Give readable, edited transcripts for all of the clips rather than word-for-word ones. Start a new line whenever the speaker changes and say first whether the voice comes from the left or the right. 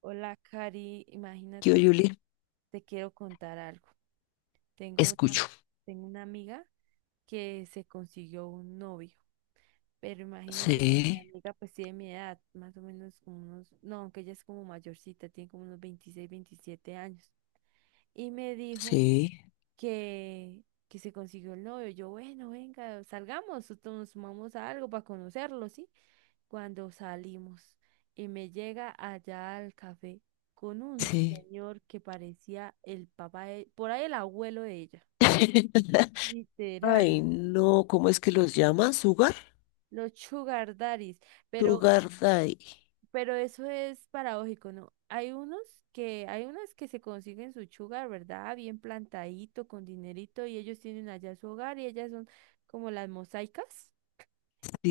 right: Hola, Cari,
left: Yo,
right: imagínate que
left: Julie,
right: te quiero contar algo. Tengo una,
left: escucho.
right: tengo una amiga que se consiguió un novio, pero imagínate que mi
left: Sí,
right: amiga pues tiene mi edad, más o menos como unos, no, aunque ella es como mayorcita, tiene como unos 26, 27 años. Y me dijo
left: sí,
right: que, que se consiguió el novio. Yo, bueno, venga, salgamos, nosotros nos sumamos a algo para conocerlo, ¿sí? Cuando salimos y me llega allá al café con un
left: sí.
right: señor que parecía el papá de, por ahí el abuelo de ella, literal,
left: Ay, no, ¿cómo es que los llama? ¿Sugar?
right: los sugar daddies, pero, eh,
left: Sugar Daddy.
right: pero eso es paradójico, ¿no? Hay unas que se consiguen su sugar, ¿verdad? Bien plantadito, con dinerito, y ellos tienen allá su hogar y ellas son como las mosaicas.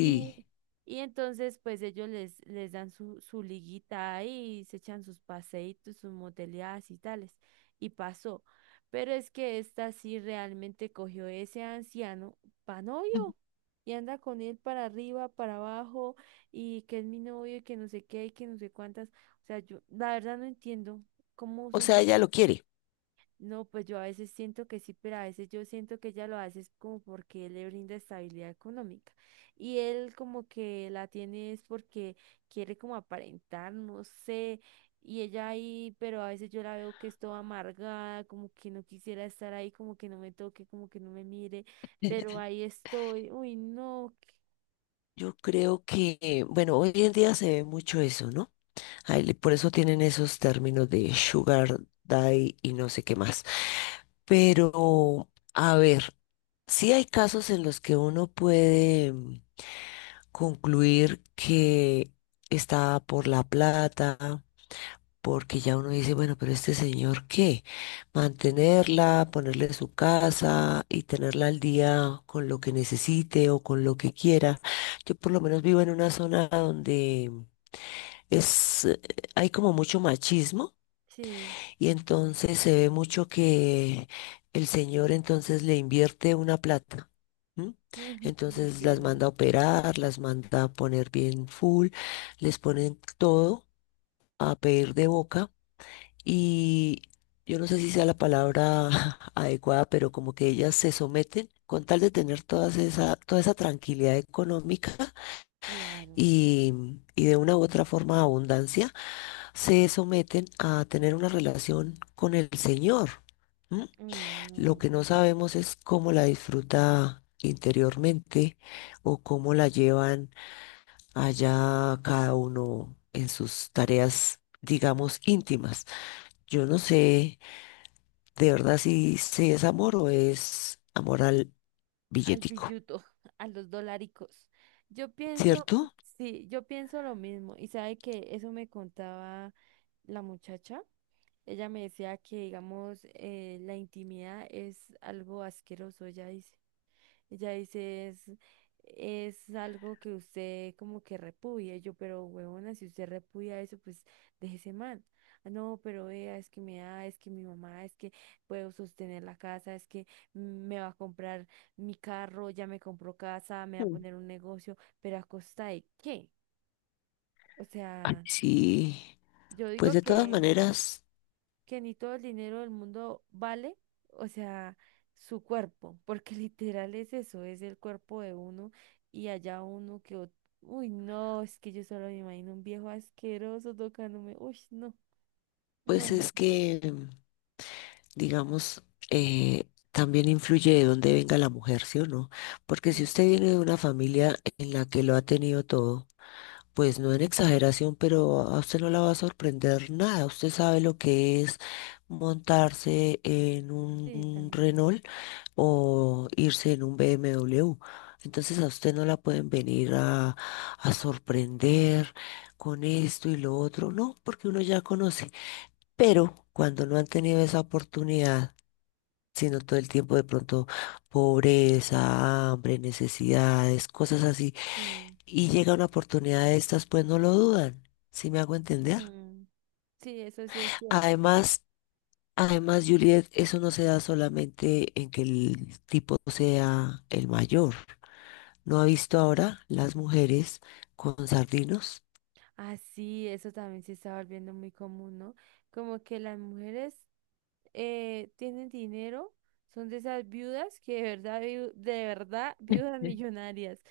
right: Y, y entonces, pues ellos les dan su liguita ahí, y se echan sus paseitos, sus moteleadas y tales. Y pasó. Pero es que esta sí realmente cogió ese anciano pa' novio. Y anda con él para arriba, para abajo, y que es mi novio, y que no sé qué, y que no sé cuántas. O sea, yo la verdad no entiendo cómo
left: O
right: son
left: sea, ella
right: capaces.
left: lo quiere.
right: No, pues yo a veces siento que sí, pero a veces yo siento que ella lo hace es como porque él le brinda estabilidad económica. Y él como que la tiene es porque quiere como aparentar, no sé. Y ella ahí, pero a veces yo la veo que es toda amargada, como que no quisiera estar ahí, como que no me toque, como que no me mire, pero ahí estoy. Uy, no.
left: Yo creo que, bueno, hoy en día se ve mucho eso, ¿no? Ay, le- por eso tienen esos términos de Sugar Daddy y no sé qué más. Pero, a ver, sí hay casos en los que uno puede concluir que está por la plata, porque ya uno dice, bueno, pero este señor, ¿qué? Mantenerla, ponerle su casa y tenerla al día con lo que necesite o con lo que quiera. Yo por lo menos vivo en una zona donde es, hay como mucho machismo
right: Sí,
left: y entonces se ve mucho que el señor entonces le invierte una plata. ¿M?
right: ujú,
left: Entonces las
right: literal.
left: manda a operar, las manda a poner bien full, les ponen todo a pedir de boca y yo no sé si sea la palabra adecuada, pero como que ellas se someten con tal de tener toda esa tranquilidad económica
right: Claro.
left: y, y de una u otra forma abundancia, se someten a tener una relación con el señor. ¿M?
right: Uy,
left: Lo
right: no.
left: que no sabemos es cómo la disfruta interiormente o cómo la llevan allá cada uno en sus tareas, digamos, íntimas. Yo no sé de verdad si, si es amor o es amor al
right: Al
left: billetico,
right: billuto, a los dolaricos. Yo pienso,
left: ¿cierto?
right: sí, yo pienso lo mismo. Y sabe que eso me contaba la muchacha. Ella me decía que, digamos, la intimidad es algo asqueroso, ella dice. Ella dice, es algo que usted como que repudia. Y yo, pero huevona, si usted repudia eso, pues déjese mal. "Ah, no, pero vea, es que me da, es que mi mamá, es que puedo sostener la casa, es que me va a comprar mi carro, ya me compró casa, me va a
left: Mm.
right: poner un negocio, pero ¿a costa de qué? O
left: Ay,
right: sea,
left: sí,
right: yo
left: pues
right: digo
left: de todas maneras,
right: que ni todo el dinero del mundo vale, o sea, su cuerpo, porque literal es eso, es el cuerpo de uno y allá uno que, uy, no, es que yo solo me imagino un viejo asqueroso tocándome, uy, no, no,
left: pues
right: no,
left: es que digamos, eh, también influye de dónde venga la mujer, ¿sí o no? Porque si
right: sí,
left: usted viene de una familia en la que lo ha tenido todo, pues no en exageración, pero a usted no la va a sorprender nada. Usted sabe lo que es montarse en
right: sí,
left: un
right: también,
left: Renault o irse en un BMW. Entonces a usted no la pueden venir a sorprender con esto y lo otro, no, porque uno ya conoce. Pero cuando no han tenido esa oportunidad, sino todo el tiempo de pronto pobreza, hambre, necesidades, cosas así.
right: sí,
left: Y llega una oportunidad de estas, pues no lo dudan, ¿si me hago entender?
right: mm, sí, eso sí es cierto.
left: Además, además, Juliet, eso no se da solamente en que el tipo sea el mayor. ¿No ha visto ahora las mujeres con sardinos?
right: Ah, sí, eso también se está volviendo muy común, ¿no? Como que las mujeres tienen dinero, son de esas viudas que de verdad, de verdad, viudas millonarias.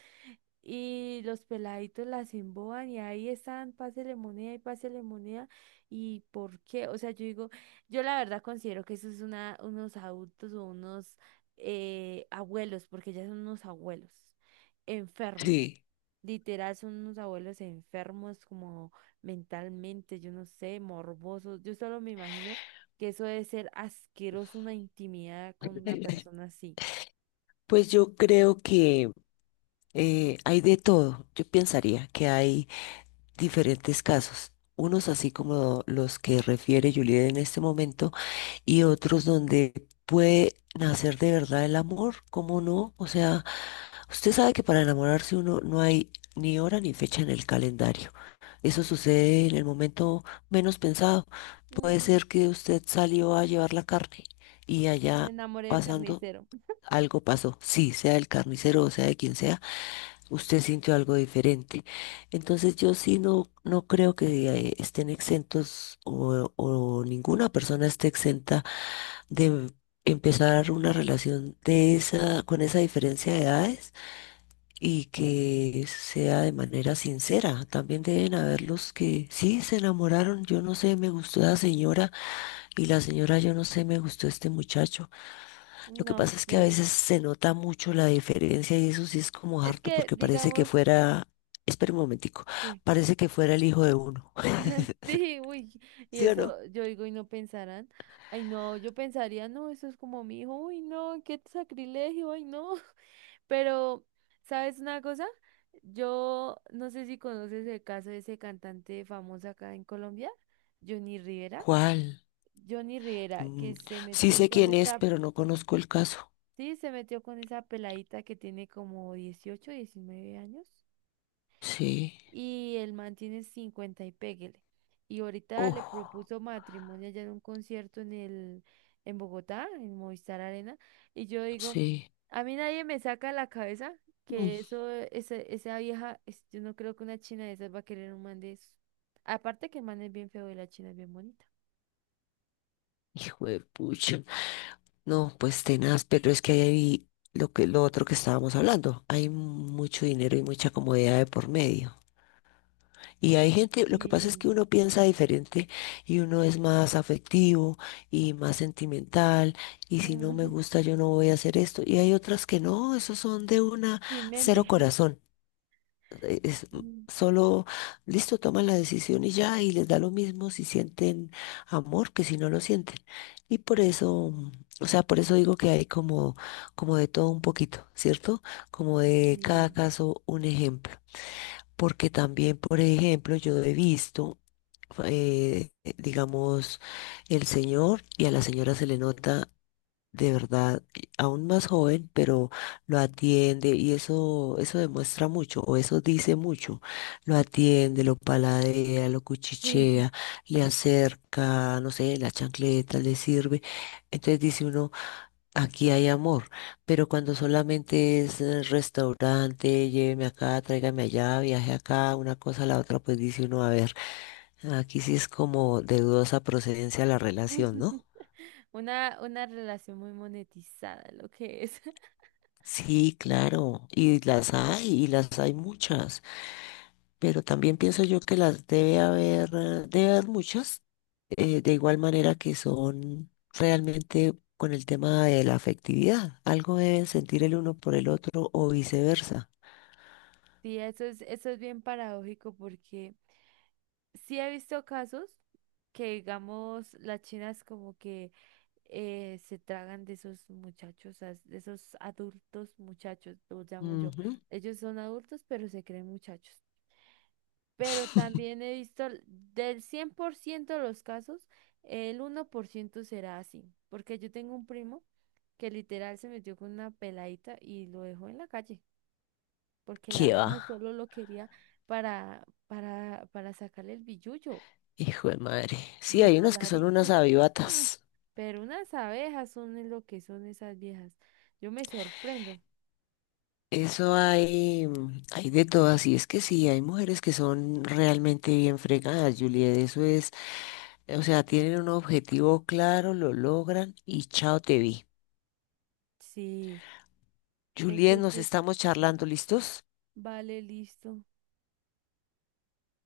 right: Y los peladitos las emboban y ahí están, pásele moneda. ¿Y por qué? O sea, yo digo, yo la verdad considero que eso es unos adultos o unos abuelos, porque ya son unos abuelos enfermos.
left: Sí.
right: Literal, son unos abuelos enfermos como mentalmente, yo no sé, morbosos. Yo solo me imagino que eso debe ser asqueroso, una intimidad con una persona así.
left: Pues yo creo que hay de todo. Yo pensaría que hay diferentes casos, unos así como los que refiere Juliet en este momento y otros donde puede nacer de verdad el amor, ¿cómo no? O sea, usted sabe que para enamorarse uno no hay ni hora ni fecha en el calendario. Eso sucede en el momento menos pensado. Puede
right: Mm,
left: ser que usted salió a llevar la carne y
right: me
left: allá
right: enamoré del
left: pasando
right: carnicero.
left: algo pasó, sí, sea el carnicero o sea de quien sea, usted sintió algo diferente. Entonces yo sí no, no creo que estén exentos o ninguna persona esté exenta de empezar una relación de esa, con esa diferencia de edades y que sea de manera sincera. También deben haber los que sí se enamoraron, yo no sé, me gustó la señora y la señora, yo no sé, me gustó este muchacho. Lo que
right: No
left: pasa es que a
right: sé.
left: veces se nota mucho la diferencia y eso sí es como
right: Es
left: harto
right: que,
left: porque parece que
right: digamos,
left: fuera, espera un momentico,
right: sí.
left: parece que fuera el hijo de uno.
right: Sí, uy, y
left: ¿Sí o no?
right: eso yo digo, y no pensarán, ay, no, yo pensaría, no, eso es como mi hijo, uy, no, qué sacrilegio, ay, no, pero, ¿sabes una cosa? Yo no sé si conoces el caso de ese cantante famoso acá en Colombia, Johnny Rivera,
left: ¿Cuál?
right: Johnny Rivera,
left: Mm,
right: que se
left: sí
right: metió
left: sé
right: con
left: quién es,
right: esta,
left: pero no conozco el caso.
right: sí, se metió con esa peladita que tiene como 18 19 años.
left: Sí.
right: Y el man tiene 50 y péguele. Y ahorita le
left: Oh,
right: propuso matrimonio allá en un concierto en el, en Bogotá, en Movistar Arena, y yo digo,
left: sí.
right: a mí nadie me saca de la cabeza
left: Mm,
right: que esa vieja, yo no creo que una china de esas va a querer un man de eso. Aparte que el man es bien feo y la china es bien bonita.
left: hijo de pucha. No, pues tenaz, pero es que ahí hay lo que, lo otro que estábamos hablando. Hay mucho dinero y mucha comodidad de por medio. Y hay gente, lo que pasa es
right: Sí.
left: que uno piensa diferente y uno es más afectivo y más sentimental y si no me
right: Mm,
left: gusta yo no voy a hacer esto. Y hay otras que no, esos son de una
right: sin
left: cero
right: mente.
left: corazón. Es
right: Mm,
left: solo, listo, toman la decisión y ya y les da lo mismo si sienten amor que si no lo sienten. Y por eso, mm, o sea, por eso digo que hay como, como de todo un poquito, ¿cierto? Como de cada
right: sí.
left: caso un ejemplo. Porque también, por ejemplo, yo he visto eh, digamos, el señor y a la señora se le nota de verdad aún más joven, pero lo atiende y eso demuestra mucho o eso dice mucho. Lo atiende, lo paladea, lo
right: Sí.
left: cuchichea, le acerca, no sé, la chancleta le sirve. Entonces dice uno, aquí hay amor, pero cuando solamente es restaurante, lléveme acá, tráigame allá, viaje acá, una cosa a la otra, pues dice uno, a ver, aquí sí es como de dudosa procedencia la relación, ¿no?
right: Una relación muy monetizada, lo que es.
left: Sí, claro, y las hay muchas, pero también pienso yo que las debe haber muchas, de igual manera que son realmente con el tema de la afectividad, algo deben sentir el uno por el otro o viceversa.
right: Sí, eso es bien paradójico porque sí he visto casos que, digamos, las chinas como que se tragan de esos muchachos, de esos adultos muchachos, los llamo yo. Ellos son adultos, pero se creen muchachos. Pero también he visto del 100% de los casos, el 1% será así, porque yo tengo un primo que literal se metió con una peladita y lo dejó en la calle porque la
left: ¿Qué
right: vieja
left: va?
right: solo lo quería para sacarle el billullo,
left: Hijo de madre. Sí,
right: los
left: hay unos que son unas
right: dolaricos. Mm,
left: avivatas.
right: pero unas abejas son es lo que son esas viejas. Yo me sorprendo.
left: Eso hay, mm, hay de todas. Y es que sí, hay mujeres que son realmente bien fregadas, Juliet. Eso es, o sea, tienen un objetivo claro, lo logran y chao te vi.
right: Sí,
left: Juliet, nos
right: entonces,
left: estamos charlando, ¿listos?
right: vale, listo.